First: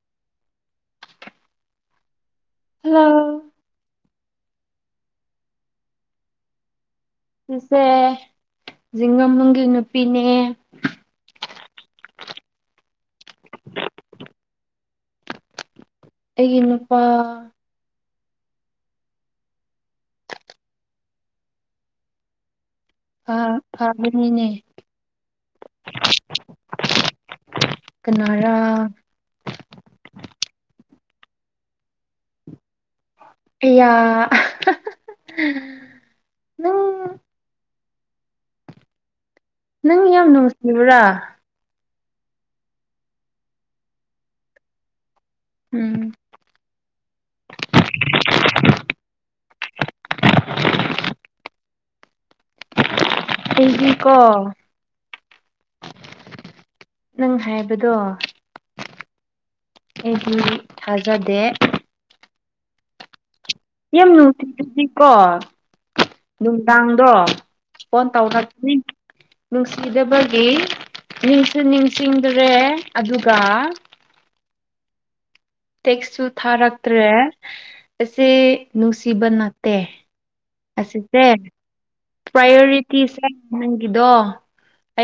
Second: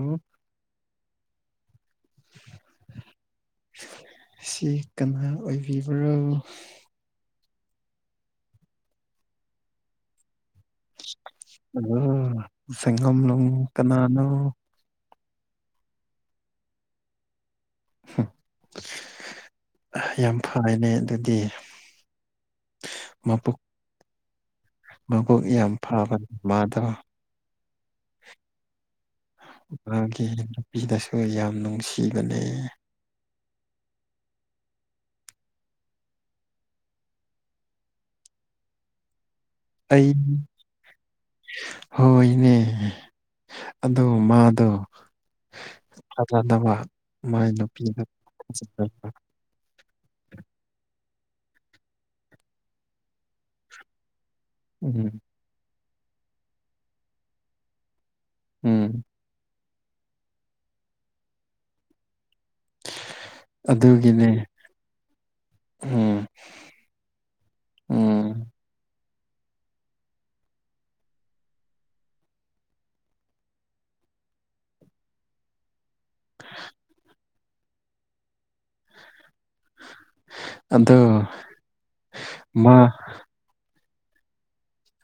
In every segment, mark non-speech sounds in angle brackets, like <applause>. ꯎꯝ hello ꯁꯤ ꯀꯅꯥ ꯑꯣꯏꯕꯤꯕ꯭ꯔꯣ ꯁꯤꯁꯦ ꯖꯤꯡꯉꯝꯕꯨꯡꯒꯤ ꯅꯨꯄꯤꯅꯦ꯫ ꯑꯗ ꯁꯪꯒꯣꯝꯂꯅꯨꯡ ꯀꯅꯥꯅꯣ꯫ ꯑꯩꯒꯤ ꯅꯨꯄꯥ ꯌꯥꯝ ꯐꯩꯅꯦ ꯑꯗꯨꯗꯤ ꯑ ꯑꯅꯤꯅꯦ ꯃꯕꯨꯣꯛ ꯌꯥꯝ ꯐꯕꯅꯦ ꯃꯥꯗ꯭ꯔꯣ ꯀꯅꯥꯔꯥ ꯃꯥꯒꯤ ꯅꯨꯄꯤꯗꯁꯨ ꯌꯥꯝ ꯅꯨꯡꯁꯤꯕꯅꯦ ꯍꯪ ꯅꯪ ꯑꯩ ꯌꯥꯝ ꯅꯨꯡꯁꯤꯕ꯭ꯔꯥ ꯍꯣꯏꯅꯦ ꯑꯗꯣ ꯃꯥꯗꯣ ꯎꯝ ꯐꯅꯕ ꯃꯥꯏ ꯅꯨꯄꯤꯗ ꯍꯒꯤ ꯀꯣ ꯎꯝ ꯅꯪ ꯍꯥꯏꯕꯗꯣ ꯎꯝ ꯑꯩꯗꯤ ꯊꯥꯖꯗꯦ ꯌꯥꯝ ꯑꯗꯨꯒꯤꯅꯦ ꯅꯨꯡꯇꯤꯗꯨꯗꯤꯀꯣ ꯎꯝ ꯅꯨꯡꯗꯥꯡꯗꯣ ꯐꯣꯟ ꯎꯝ ꯇꯧꯔꯀꯅꯤ ꯅꯨꯡꯁꯤꯗꯕꯒꯤ ꯅꯤꯡꯁꯤ ꯅꯤꯡꯁꯤꯡꯗ꯭ꯔꯦ ꯑꯗꯨꯒ ꯇꯦꯛꯁꯁꯨ ꯊꯥꯔꯛꯇ꯭ꯔꯦ ꯑꯁꯤ ꯅꯨꯡꯁꯤꯕ ꯅꯠꯇꯦ ꯑꯗꯣ ꯑꯁꯤꯁꯦ ꯃꯥ ꯄ꯭ꯔꯥꯏꯌꯣꯔꯤꯇꯤꯁꯦ ꯅꯪꯒꯤꯗꯣ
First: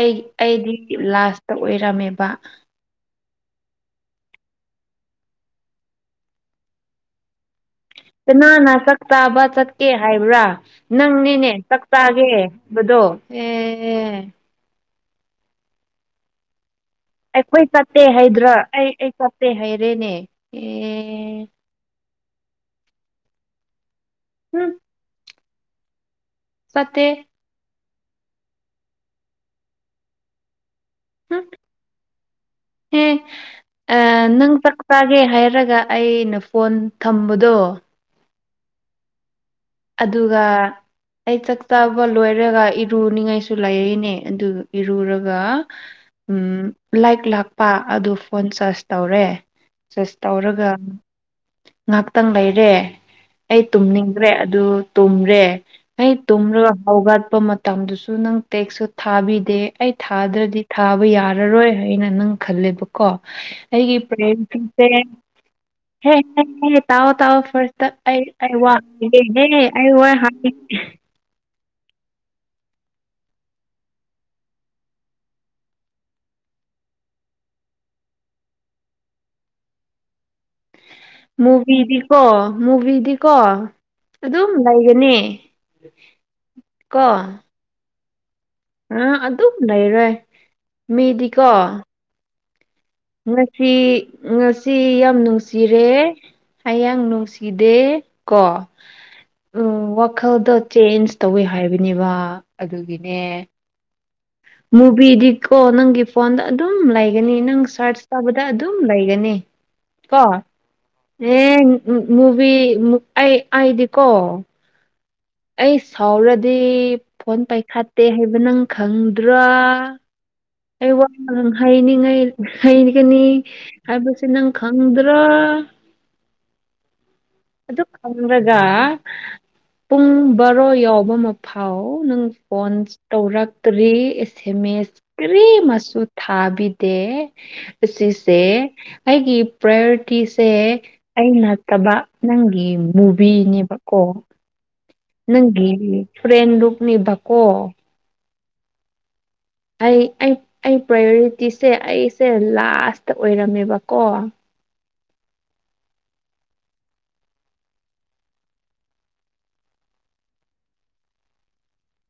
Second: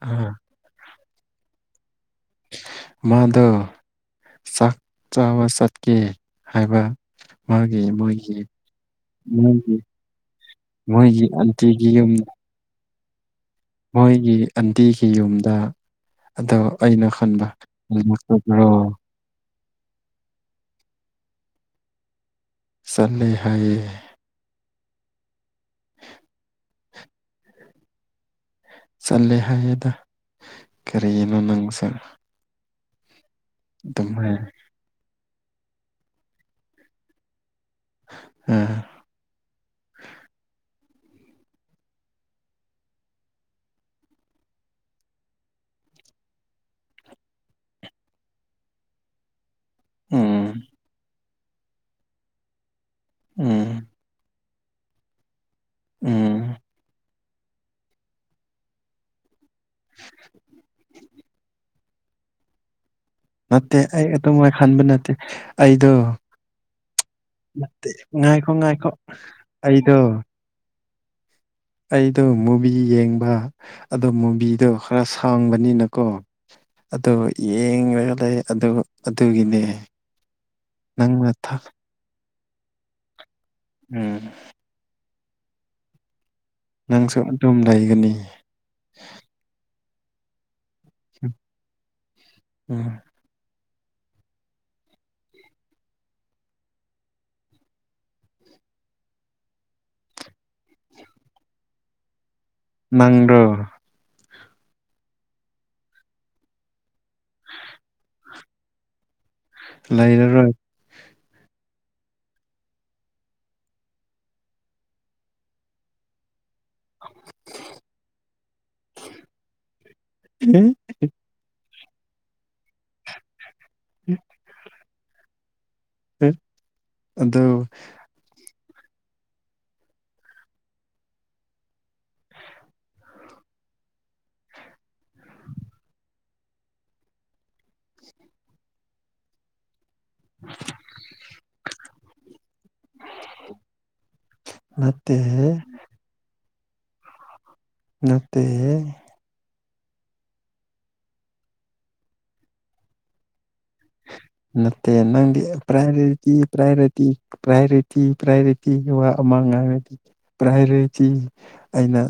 ꯑ ꯑꯩꯗꯤ ꯂꯥꯁꯇ ꯑꯣꯏꯔꯝꯃꯦꯕ ꯃꯥꯗ ꯆꯥꯛ ꯆꯥꯕ ꯆꯠꯀꯦ ꯍꯥꯏꯕ ꯃꯥꯒꯤ ꯃꯣꯏꯒꯤ ꯀꯅꯥꯅ ꯆꯥꯛ ꯆꯥꯕ ꯃꯣꯏꯒꯤ ꯆꯠꯀꯦ ꯍꯥꯏꯕ꯭ꯔꯥ ꯃꯣꯏꯒꯤ ꯅꯪꯅꯤꯅꯦ ꯆꯥꯛ ꯑꯟꯇꯤꯒꯤ ꯌꯨꯝ ꯆꯥꯒꯦ ꯕꯗꯣ ꯑꯦ ꯃꯣꯏꯒꯤ ꯑꯟꯇꯤꯒꯤ ꯌꯨꯝꯗ ꯑꯗꯣ ꯑꯩꯅ ꯈꯟꯕ ꯑꯩꯈꯣꯏ ꯆꯠꯇꯦ ꯍꯥꯏꯗ꯭ꯔꯥ ꯑꯩ ꯂꯥꯛꯇꯕ꯭ꯔꯣ ꯑꯩ ꯆꯠꯇꯦ ꯍꯥꯏꯔꯦꯅꯦ ꯑꯦ ꯆꯜꯂꯦ ꯍꯥꯏꯌꯦ ꯎꯝ ꯐꯠꯇꯦ ꯆꯠꯂꯦ ꯍꯥꯏꯌꯦꯦꯗ ꯀꯔꯤꯒꯤꯅꯣ ꯅꯪꯁ ꯍꯦ ꯑ ꯍꯥꯏ ꯅꯪ ꯆꯥꯒꯦ ꯍꯥꯏꯔꯒ ꯑꯩꯅ ꯐꯣꯟ ꯊꯝꯕꯗꯣ ꯎꯝ ꯑꯗꯨꯒ ꯑꯩ ꯆꯥꯛꯇꯥꯕ ꯂꯣꯏꯔꯒ ꯏꯔꯨꯅꯤꯉꯥꯏꯁꯨ ꯂꯩꯔꯤꯛꯅꯦ ꯑꯗꯨ ꯏꯔꯨꯔꯒ ꯎ ꯂꯥꯏꯛ ꯂꯥꯛꯄ ꯑꯗꯨ ꯐꯣꯟ ꯆꯥꯔꯖ ꯇꯧꯔꯦ ꯆꯁ ꯎꯝ ꯇꯧꯔꯒ ꯉꯥꯏꯍꯥꯛꯇꯪ ꯂꯩꯔꯦ ꯑꯩ ꯎꯝ ꯇꯨꯝꯅꯤꯡꯗ꯭ꯔꯦ ꯑꯗꯨ ꯇꯨꯝꯔꯦ ꯍ ꯎꯝ ꯇꯨꯝꯔꯒ ꯍꯥꯎꯒꯠꯄ ꯃꯇꯝꯗꯨꯁꯨ ꯅꯪ ꯇꯦꯛꯁꯨ ꯊꯥꯕꯤꯗꯦ ꯑꯩ ꯊꯥꯗ꯭ꯔꯗꯤ ꯊꯥꯕ ꯌꯥꯔꯔꯣꯏ ꯍꯥꯏꯅ ꯅꯪ ꯈꯜꯂꯦꯕ ꯀꯣ ꯅꯠꯇꯦ ꯑꯩꯒꯤ ꯑꯩ ꯑꯗꯨꯃꯥꯏ ꯈꯟꯕ ꯄ꯭ꯔꯦꯟꯁꯤꯡꯁꯦ ꯅꯠꯇꯦ ꯑꯩꯗꯣ ꯇꯥꯛꯑꯣ ꯇꯥꯛꯑꯣ ꯐꯔꯁ ꯅꯠꯇꯦ ꯉꯥꯏꯈꯣ ꯑꯩ ꯋꯥ ꯉꯥꯏꯈꯣ ꯑꯩ ꯑꯩꯗꯣ ꯋꯥ ꯑꯩꯗꯣ ꯃꯨꯚꯤ ꯌꯦꯡꯕ ꯑꯣ ꯃꯨꯚꯤꯗꯣ ꯈꯔ ꯁꯥꯡꯕꯅꯤꯅꯀꯣ ꯑꯗꯨ ꯌꯦꯡꯂꯒ ꯂꯩ ꯑꯗꯨ ꯑꯗꯨꯒꯤꯅꯦ ꯅꯪꯅ ꯊꯛ ꯃꯨꯚꯤꯗꯤꯀꯣ ꯃꯨꯚꯤꯗꯤꯀꯣ ꯎꯝ ꯑꯗꯨꯝ ꯂꯩꯒꯅꯤ ꯀꯣ ꯅꯪꯁꯨ ꯑꯗꯨꯝ ꯂꯩꯒꯅꯤ ꯑꯥ ꯑꯗꯨꯝ ꯂꯩꯔꯣꯏ ꯃꯤꯗꯤꯀꯣ ꯎꯝ ꯉꯁꯤ ꯉꯁꯤ ꯌꯥꯝ ꯅꯨꯡꯁꯤꯔꯦ ꯍꯌꯥꯡ ꯅꯨꯡꯁꯤꯗꯦ ꯀꯣ ꯎꯝ ꯋꯥꯈꯜꯗꯣ ꯆꯦꯟꯖ ꯇꯧꯋꯤ ꯍꯥꯏꯕꯅꯦꯕ ꯑꯗꯨꯒꯤꯅꯦ ꯅꯪꯔꯣ ꯃꯨꯚꯤꯗꯤꯀꯣ ꯅꯪꯒꯤ ꯐꯣꯟꯗ ꯑꯗꯨꯝ ꯂꯩꯒꯅꯤ ꯅꯪ ꯁꯔꯁ ꯇꯥꯧꯕꯗ ꯑꯗꯨꯝ ꯂꯩꯒꯅꯤ ꯀꯣ ꯂꯩꯔꯔꯣꯏ ꯑꯦ ꯃꯨꯚ ꯑꯩ ꯑꯩꯗꯤꯀꯣ ꯑꯩ ꯁꯥꯎꯔꯗꯤ ꯐꯣꯟ ꯄꯥꯏꯈꯥꯠꯇꯦ ꯍꯥꯏꯕ ꯅꯪ ꯈꯪꯗ꯭ꯔꯣ ꯎꯝ ꯑꯩ ꯋꯥꯃ ꯅꯪ ꯍꯉ ꯍꯩꯒꯅꯤ ꯍꯥꯏꯕꯁꯦ ꯅꯪ ꯈꯪꯗ꯭ꯔꯣ ꯐ ꯑꯗꯣ ꯈꯪꯒ ꯄꯨꯡ ꯕꯥꯔꯣ ꯌꯥꯎꯕ ꯃꯐꯥꯎ ꯅꯪ ꯐꯣꯟ ꯇꯧꯔꯛꯇ꯭ꯔꯤ ꯑꯦꯁ ꯑꯦꯝ ꯑꯦꯁ ꯀꯔꯤ ꯃꯆꯨ ꯊꯥꯕꯤꯗꯦ ꯑꯁꯤꯁꯦ ꯑꯩꯒꯤ ꯄ꯭ꯔꯥꯏꯌꯣꯔꯤꯇꯤꯁꯦ ꯑꯩ ꯅꯠꯇꯕ ꯅꯪ ꯃꯨꯕꯤꯅꯦꯕꯀꯣ ꯑ ꯅꯪꯒꯤ ꯐꯨꯔꯦꯟꯗꯨꯅꯦꯕꯀꯣ ꯅꯠꯇꯦ ꯑꯩ ꯑꯩ ꯑꯩ ꯄ꯭ꯔꯥꯏꯌꯣꯔꯤꯇꯤꯁꯦ ꯑꯩꯁꯦ ꯂꯥꯁꯇ ꯑꯣꯏꯔꯝꯃꯦꯕꯀꯣ ꯃꯦ ꯅꯪꯗꯤ ꯄꯥꯏꯣꯔꯤꯇꯤ ꯄꯥꯏꯣꯔꯤꯇꯤ ꯄ꯭ꯔꯌꯣꯔꯤꯇꯤ ꯄ꯭ꯔꯌꯣꯔꯤꯇꯤꯒꯤ ꯑꯃꯥꯡꯉꯗꯤ ꯄ꯭ꯔꯌꯣꯔꯤꯇꯤ ꯑꯩꯅ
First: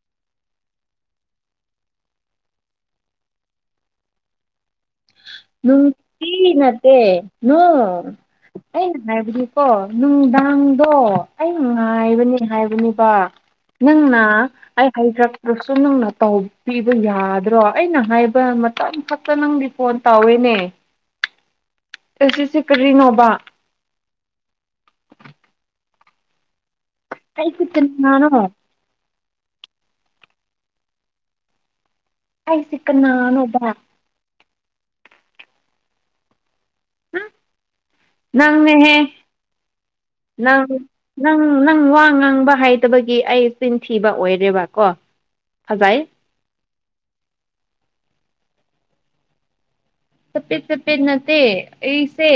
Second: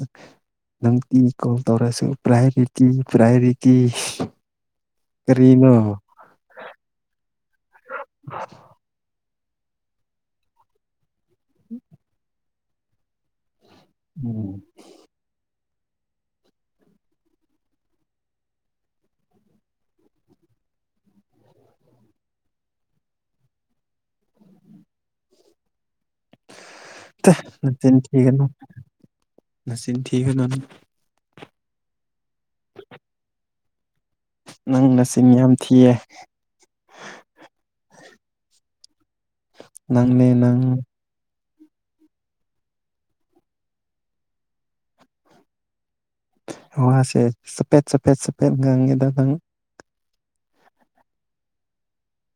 ꯅꯪꯇꯤ ꯀꯣꯜ ꯇꯧꯔꯁꯨ ꯄ꯭ꯔꯥꯏꯌꯣꯔꯤꯇꯤ ꯄ꯭ꯔꯥꯏꯌꯣꯔꯤꯇꯤ ꯀꯔꯤꯅꯣ ꯅꯨꯡ ꯀ ꯅꯠꯇꯦ ꯅ ꯍꯥꯏ ꯀꯣ ꯅꯨꯡꯗꯥꯡꯗꯣ ꯑꯩ ꯉꯥꯏꯕꯅꯤ ꯍꯥꯏꯕꯅꯦꯕ ꯅꯪꯅ ꯎꯝ ꯑꯩ ꯍꯩꯇꯔꯄ꯭ꯔꯁꯨ ꯅꯪꯅ ꯇꯧꯕꯤꯕ ꯌꯥꯗ꯭ꯔꯣ ꯑꯩꯅ ꯍꯥꯏꯕ ꯃꯇꯝ ꯈꯛꯇ ꯅꯪꯒꯤ ꯐꯣꯟ ꯇꯧꯋꯤꯅꯦ ꯑꯁꯤ ꯑꯁꯤꯁꯦ ꯀꯔꯤꯅꯣꯕ ꯑꯩꯁꯦ ꯅꯆꯅꯤ ꯀꯅꯥꯅꯣ ꯊꯅ ꯅꯆꯅꯤ ꯊꯅ ꯀꯥꯏ ꯁꯤꯛ ꯅꯅꯣꯕ ꯅꯪꯅ ꯆꯤꯡ ꯌꯥꯝ ꯊꯤꯌꯦ ꯅꯪꯅꯦꯍꯦ ꯅꯪ ꯅꯪ ꯅꯪ ꯋꯥ ꯉꯥꯡꯕ ꯍꯥꯏꯇꯕꯒꯤ ꯑꯩ ꯆꯤꯟꯊꯤꯕ ꯑꯣꯏꯔꯦꯕꯀꯣ ꯍꯖꯥꯏ ꯋꯥꯁꯦ ꯆꯐꯦꯠ ꯆꯐꯦꯠ ꯆꯐꯦꯠ ꯉꯥꯡꯉꯦꯗ ꯅꯪ ꯇꯞꯦꯠ ꯆꯄꯦꯠ ꯅꯠꯇꯦ ꯏꯁꯦ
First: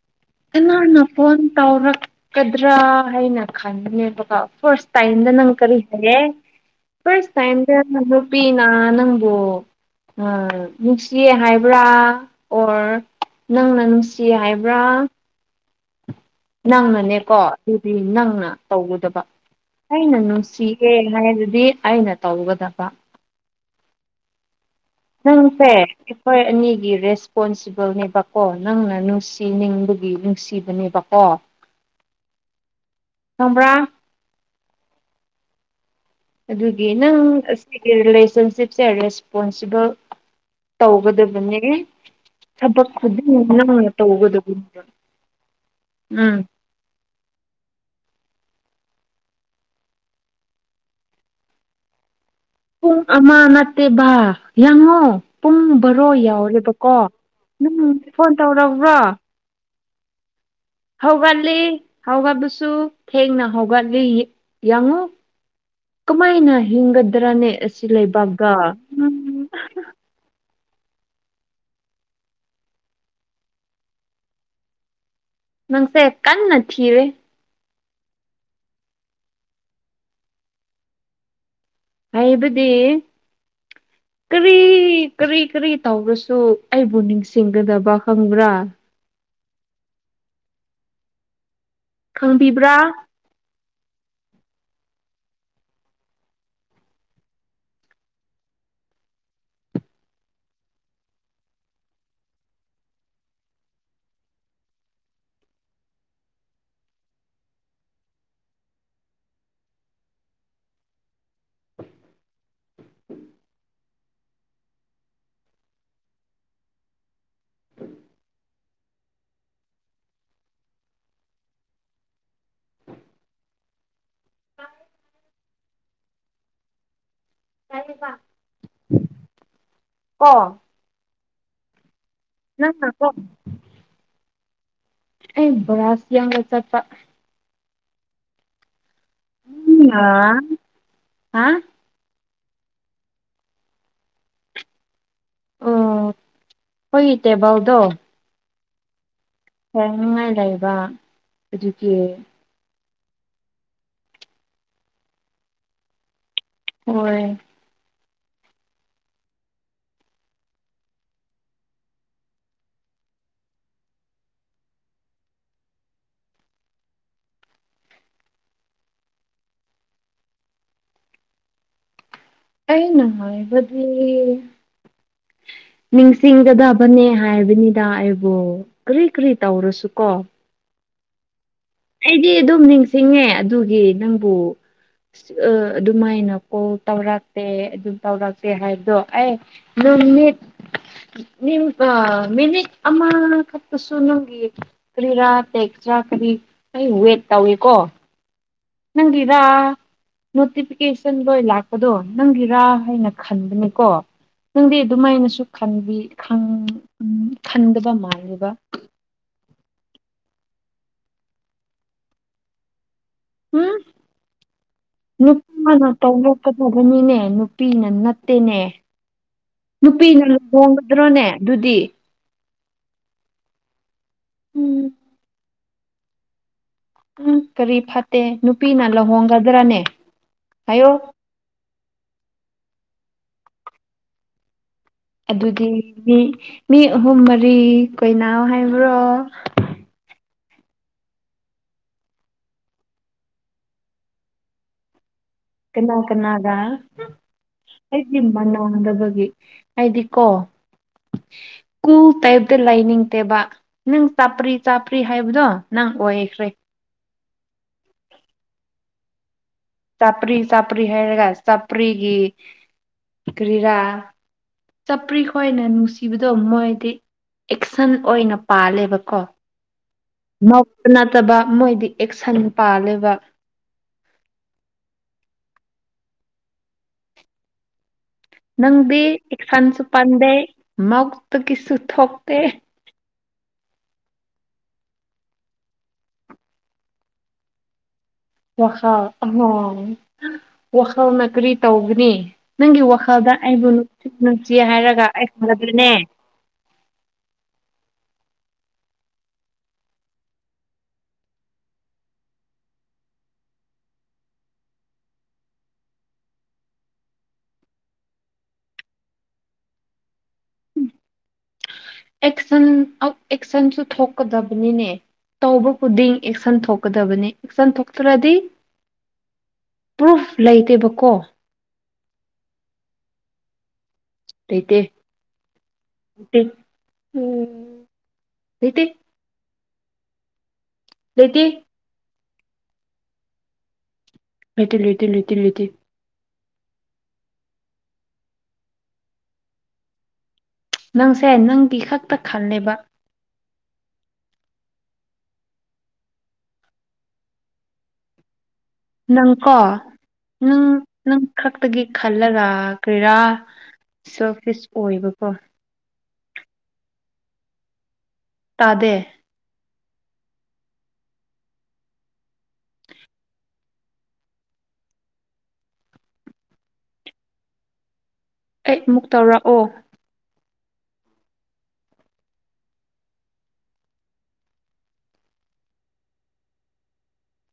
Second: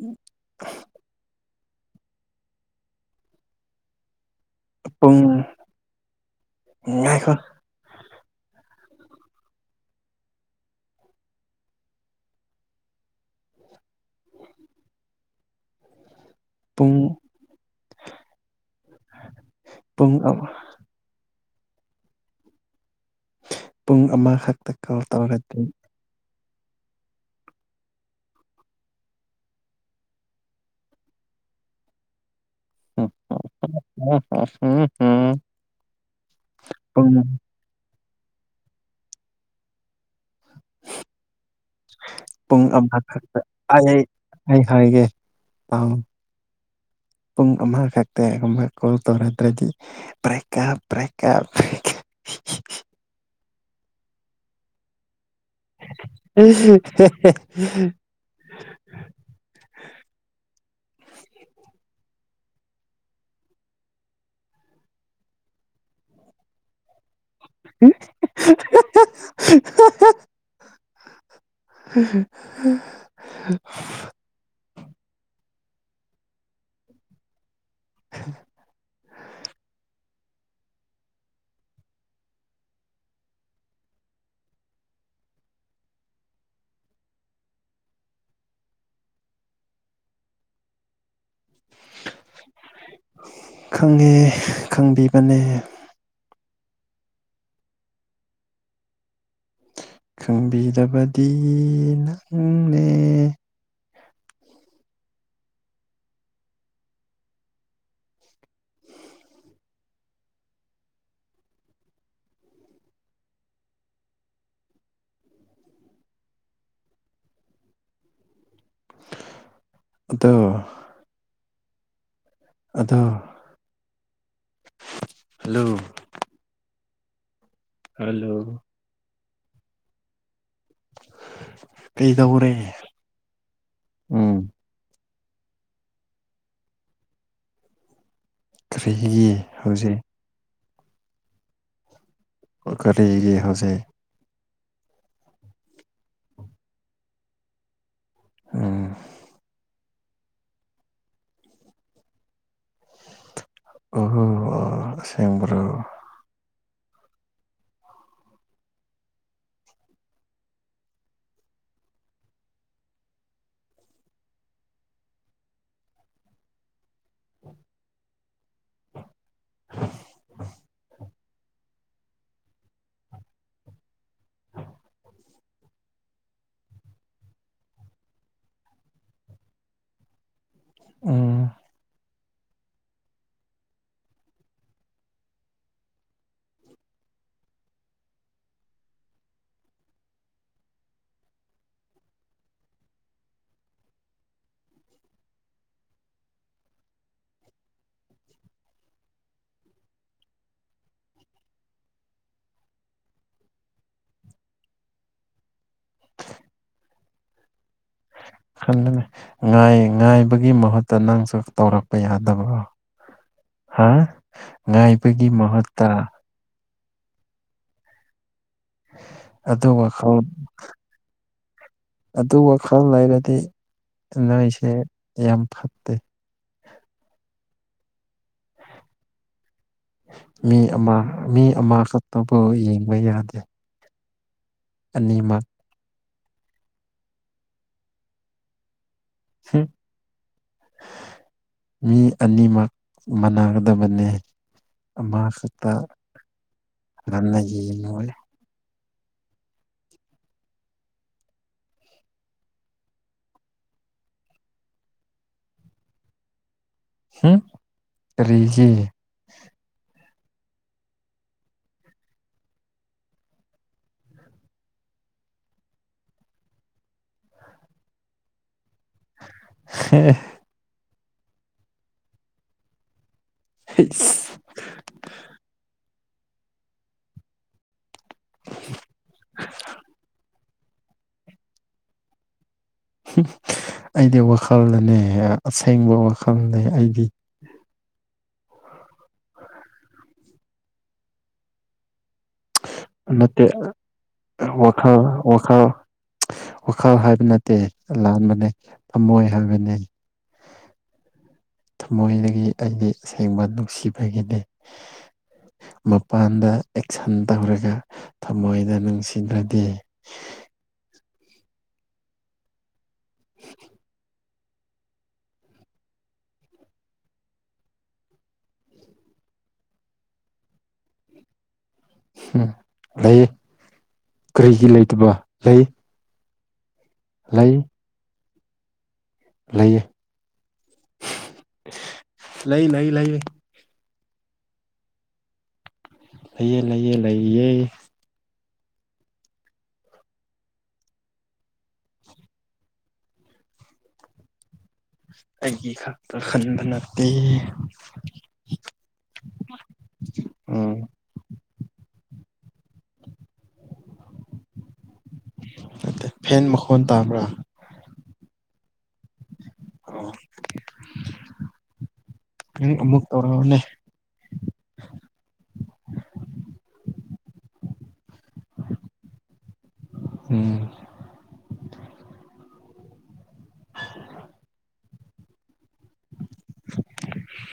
ꯎꯝ ꯀꯅꯥꯅ ꯐꯣꯟ ꯇꯧꯔꯛꯀꯗ꯭ꯔꯥ ꯍꯥꯏꯅ ꯈꯟꯕꯅꯦꯕꯀꯣ ꯐꯁ ꯇꯥꯏꯗ ꯄꯨꯡ ꯅꯪ ꯀꯔꯤ ꯍꯥꯏꯔꯦ ꯐꯔꯁ ꯉꯥꯏꯈꯣ ꯇꯥꯏ ꯅꯨꯄꯤꯅ ꯅꯪꯕꯨ ꯅꯨꯡꯁꯤꯌꯦ ꯍꯥꯏꯕ꯭ꯔꯥ ꯑꯣꯔ ꯅꯪꯅ ꯅꯨꯡꯁꯤ ꯍꯥꯏꯕ꯭ꯔꯥ ꯄꯨꯡ ꯅꯪꯅꯅꯦꯀꯣ ꯑꯗꯨꯗꯤ ꯅꯪꯅ ꯇꯧꯒꯗꯕ ꯑꯩꯅ ꯄꯨꯡ ꯅꯨꯡꯁꯤ ꯑꯦꯦ ꯍꯥꯏꯗꯨꯗꯤ ꯑꯩꯅ ꯇꯧꯒꯗꯕ ꯄꯨꯡ ꯑꯃꯈꯛꯇ ꯀꯣꯜ ꯅꯪꯁꯦ ꯇꯧꯔꯗꯤ ꯍꯣꯏ ꯑꯅꯤꯒꯤ ꯔꯦꯁꯄꯣꯟꯁꯤꯕꯜꯅꯦꯕꯀꯣ ꯅꯪꯅ ꯅꯨꯡꯁꯤ ꯅꯤꯡꯕꯒꯤ ꯅꯨꯡꯁꯤꯕꯅꯦꯕꯀꯣ ꯈꯪꯕ꯭ꯔꯥ ꯎ ꯍ ꯎꯝ ꯍꯝ ꯑꯗꯨꯒꯤ ꯅꯪ ꯑꯁꯤꯒꯤ ꯔꯤꯂꯦꯁꯟꯁꯤꯞꯁꯦ ꯔꯦꯁꯄꯣꯟꯁꯤꯕꯜ ꯇꯧꯒꯗꯕꯅꯦ ꯄꯨꯡ ꯊꯕꯛ ꯑꯃꯈꯛꯇ ꯈꯨꯗꯤꯡꯃꯛ ꯂꯅ ꯑꯩ ꯑꯩ ꯇꯧꯒꯗꯕꯅꯦꯕ ꯍꯥꯏꯒꯦ ꯄꯥꯎ ꯎꯝ ꯄꯨꯡ ꯑꯃꯈꯛꯇ ꯑꯃꯨꯛ ꯀꯣꯜ ꯇꯧꯔꯛꯇꯔꯗꯤ ꯕꯔ‌ꯦꯛꯀꯞ ꯕꯔ‌ꯦꯛꯀꯞ ꯄꯨꯡ ꯑꯃ ꯅꯠꯇꯦ ꯕꯥ ꯌꯦꯡꯉꯣ ꯄꯨꯡ ꯕꯔꯣ ꯌꯥꯎꯔꯦꯕꯀꯣ ꯅꯪ ꯐꯣꯟ ꯇꯧꯔꯛꯕ꯭ꯔꯣ ꯍꯧꯒꯠꯂꯤ ꯍꯧꯒꯕꯁꯨ ꯊꯦꯡꯅ ꯍꯧꯒꯠꯂꯤ ꯌꯦꯡꯉꯨ ꯀꯃꯥꯏꯅ ꯍꯤꯡꯒꯗ꯭ꯔꯥꯅꯦ ꯑꯁꯤ ꯂꯩꯕꯥꯛꯒ <inaudible> <inaudible> ꯅꯪꯁꯦ ꯀꯟꯅ ꯊꯤꯔꯦ <inaudible> ꯍꯥꯏꯕꯗꯤ <inaudible> ꯀꯔꯤ ꯀꯔꯤ ꯀꯔꯤ ꯇꯧꯔꯁꯨ ꯑꯩꯕꯨ ꯅꯤꯡꯁꯤꯡꯒꯗꯕ ꯈꯪꯕ꯭ꯔꯥ ꯈꯪꯕꯤꯕ꯭ꯔꯥ ꯈꯪꯉꯦ ꯈꯪꯕꯤꯕꯅꯦ ꯈꯪꯕꯤꯗꯕꯗꯤ ꯅꯪꯅꯦ <inaudible> ꯑꯗꯣ ꯑꯗꯣ ꯍꯜꯂꯣ ꯍꯜꯂꯣ ꯑꯣ ꯀꯩꯗꯧꯔꯦ <unintelligible> ꯎꯝ꯫ ꯑꯩ ꯕꯔꯁ ꯌꯦꯡꯕ ꯆꯠꯄ ꯀꯔꯤꯒꯤ ꯍꯧꯖꯤꯛ ꯅꯪꯅ ꯍꯥ ꯀꯔꯤꯒꯤ ꯍꯧꯖꯤꯛ ꯑꯣ ꯑꯩꯈꫭꯏꯒꯤ ꯇꯦꯕꯥꯜꯗꯣ ꯎꯝ꯫ ꯁꯦꯡꯅꯤꯉꯥꯏ ꯂꯩꯕ ꯑꯗꯨꯒꯤ ꯑꫭꯍꯣ ꯑꯣ ꯑꯁꯦꯡꯕ꯭ꯔꯣ ꯍꯣꯏ꯫ <inaudible> ꯑꯩꯅ ꯍꯥꯏꯕꯗꯤ ꯅꯤꯡꯁꯤꯡꯒꯗꯕꯅꯦ ꯍꯥꯏꯕꯅꯤꯗ ꯑꯩꯕꯨ ꯀꯔꯤ ꯀꯔꯤ ꯇꯧꯔꯁꯨ ꯀꯣ ꯎꯝ꯫ ꯑꯩꯗꯤ ꯑꯗꯨꯝ ꯅꯤꯡꯁꯤꯡꯉꯦ ꯑꯗꯨꯒꯤ ꯅꯪꯕꯨ ꯑꯗꯨꯃꯥꯏꯅ ꯀꯣꯜ ꯇꯧꯔꯛꯇꯦ ꯑꯗꯨ ꯇꯧꯔꯛꯇꯦ ꯍꯥꯏꯕꯗꯣ ꯑꯦ ꯅꯨꯃꯤꯠ ꯃꯤꯅꯤꯛ ꯑꯃ ꯈꯠꯇꯁꯨ ꯅꯪꯒꯤ ꯀꯔꯤꯔ ꯄꯦꯛꯇ꯭ꯔꯥ ꯀꯔꯤ ꯑꯩꯕꯨ ꯋꯦꯠ ꯇꯧꯏꯀꯣ ꯅꯪꯒꯤꯔꯥ ꯅꯣꯇꯤꯐꯤꯀꯦꯁꯟ ꯂꯣꯏ ꯂꯥꯛꯄꯗꯣ ꯅꯪꯒꯤꯔꯥ ꯍꯥꯏꯅ ꯈꯟꯕꯅꯤꯀꯣ ꯅꯪꯗꯤ ꯑꯗꯨꯃꯥꯏꯅꯁꯨ ꯈꯟꯕꯤ ꯈꯟ ꯈꯟꯗꯕ ꯃꯥꯜꯂꯤꯕ ꯈꯟꯕꯅꯦꯏ ꯉꯥꯏ ꯉꯥꯏꯕꯒꯤ ꯃꯍꯨꯠꯇ ꯅꯪꯁꯨ ꯇꯧꯔꯛꯄ ꯌꯥꯗꯕ꯭ꯔꯣ ꯎꯝ ꯍꯥ ꯉꯥꯏꯕꯒꯤ ꯃꯍꯨꯠꯇ ꯆꯀꯗꯕꯅꯤꯅꯦ ꯅꯨꯄꯤꯅ ꯅꯠꯇꯦꯅꯦ ꯑꯗꯨ ꯋꯥꯈꯜ ꯅꯨꯄꯤꯅ ꯂꯨꯍꯣꯡ ꯆꯨꯝꯇ꯭ꯔꯣꯅꯦ ꯑꯗꯨꯗꯤ ꯑꯗꯨ ꯋꯥꯈꯜ ꯂꯩꯔꯗꯤ ꯅꯣꯏꯁꯦ ꯎꯝ ꯌꯥꯝ ꯐꯠꯇꯦ ꯎꯪ ꯀꯔꯤ ꯐꯠꯇꯦ ꯅꯨꯄꯤꯅ ꯂꯍꯣꯡꯒꯗ꯭ꯔꯥꯅꯦ ꯃꯤ ꯑꯃ ꯃꯤ ꯑꯃꯈꯛꯇꯕꯨ ꯌꯦꯡꯕ ꯌꯥꯗꯦ ꯑꯅꯤꯃꯛ ꯑꯗꯨꯗꯤ ꯃꯤ ꯃꯤ ꯑꯍꯨꯝ ꯃꯔꯤ ꯀꯣꯏꯅꯥꯎ ꯍꯥꯏꯕ꯭ꯔꯣ ꯍꯝ ꯃꯤ ꯑꯅꯤꯃꯛ ꯃꯥꯟꯅꯒꯗꯕꯅꯦ ꯀꯅꯥ ꯀꯅꯥꯒ ꯉꯟꯅ ꯌꯦꯡꯉꯣꯏ ꯑꯩꯗꯤ ꯃꯅꯥꯥꯡꯗꯕꯒꯤ ꯍꯥꯏꯗꯤ ꯀꯣ ꯀꯨ ꯇꯥꯏꯞꯇ ꯂꯩꯅꯤꯡ ꯇꯦꯕ ꯅꯪ ꯆꯥꯄ꯭ꯔꯤ ꯆꯥꯄ꯭ꯔꯤ ꯍꯥꯏꯕꯗꯣ ꯅꯪ ꯑꯣꯏꯈ꯭ꯔꯦ ꯎꯝ ꯇꯔꯤ ꯍ ꯆꯥꯄ꯭ꯔꯤ ꯆꯥꯄꯔꯤ ꯍꯥꯏꯔꯒ ꯆꯥꯄ꯭ꯔꯤꯒꯤ ꯒ꯭ꯔꯤꯔꯥ ꯆꯄ꯭ꯔꯤ ꯈꯣꯏꯅ ꯅꯨꯡꯁꯤꯕꯗꯣꯝ ꯑꯣꯏꯣꯏꯗꯤ ꯑꯦꯛꯁꯟ ꯑꯣꯏꯅ ꯄꯥꯜꯂꯦꯕꯀꯣ <unintelligible> ꯃꯧꯛꯇ ꯅꯠꯇꯕ ꯃꯣꯏꯗꯤ ꯑꯦꯛꯁꯟ ꯄꯥꯜꯂꯦꯕ <unintelligible> ꯅꯪꯗꯤ ꯑꯦꯛꯁꯥꯟꯁꯨ ꯄꯥꯟꯗꯦ ꯃꯛꯇꯒꯤꯁꯨ ꯊꯣꯛꯇꯦ ꯑꯩꯗꯤ ꯋꯥꯈꯜꯗꯅꯦ ꯑꯁꯦꯡꯕ ꯋꯥꯈꯜꯅꯦ ꯑꯩꯗꯤ ꯋꯥꯈꯜ ꯑ ꯋꯥꯈꯜꯅ ꯀꯔꯤ ꯇꯧꯒꯅꯤ ꯅꯪꯒꯤ ꯋꯥꯈꯜꯗ ꯅꯠꯇꯦ ꯑꯩꯕꯨ ꯅꯨꯡꯁꯤ ꯋꯥꯈꯜ ꯍꯥꯏꯔꯒ ꯑꯩ ꯋꯥꯈꯜ ꯈꯪꯗ꯭ꯔꯅꯦ ꯋꯥꯈꯜ ꯍꯥꯏꯕ ꯅꯠꯇꯦ ꯂꯥꯟꯕꯅꯦ ꯊꯝꯃꯣꯏ ꯍꯥꯏꯕꯅꯦ ꯊꯃꯣꯏꯗꯒꯤ ꯑꯩꯗꯤ ꯑꯁꯦꯡꯕ ꯅꯨꯡꯁꯤꯕꯒꯤꯅꯤ ꯃꯄꯥꯟꯗ ꯑꯦꯛꯁꯟ ꯇꯧꯔꯒ ꯊꯃꯣꯏꯗ ꯅꯨꯡꯁꯤꯗ꯭ꯔꯗꯤ ꯑꯦꯛꯁꯟ ꯑꯦꯁꯟꯁꯨ ꯊꯣꯛꯀ ꯗꯕꯅꯤꯅꯦ ꯇꯧꯕ ꯈꯨꯗꯤꯡ ꯑꯦꯛꯁꯟ ꯊꯣꯛꯀꯗꯕꯅꯤ ꯑꯦꯛꯁꯟ ꯊꯣꯛꯇ꯭ꯔꯗꯤ ꯄ꯭ꯔꯨꯐ ꯂꯩꯇꯦꯕꯀꯣ ꯎꯝ ꯂꯩ ꯀꯔꯤꯒꯤ ꯂꯩꯇꯦ ꯂꯩꯇꯕ ꯂꯩ ꯂꯩ ꯎꯝ ꯂꯩꯇꯦ ꯂꯩꯌꯦ ꯂꯩꯇꯦ ꯂꯩ ꯂꯩ ꯂꯩ ꯂꯩꯇꯦ ꯂꯩꯇꯦ ꯂꯩꯇꯦ ꯂꯩꯇꯦ ꯂꯩꯌꯦ ꯂꯩꯌꯦ ꯂꯩꯌꯦ ꯅꯪꯁꯦ ꯅꯪꯒꯤ ꯈꯛꯇ ꯈꯜꯂꯦꯕ ꯑꯩꯒꯤ ꯈꯛꯇ ꯈꯟꯕ ꯅꯠꯇ ꯅꯪꯀꯣ ꯎꯝ ꯅꯪ ꯈꯛꯇꯒꯤ ꯈꯜꯂꯔꯥ ꯀꯣꯏꯔꯥ ꯁꯣ ꯐꯤꯁ ꯑꯣꯏꯕꯀꯣ ꯅꯠꯇ ꯐꯦꯟ ꯃꯈꯣꯟ ꯇꯥꯕ꯭ꯔꯥ ꯇꯥꯗꯦ ꯑꯃꯨꯛ ꯇꯧꯔꯑꯣꯅꯦ ꯑꯩ ꯑꯃꯨꯛ ꯇꯧꯔꯛꯑꯣ ꯎꯝ <unintelligible>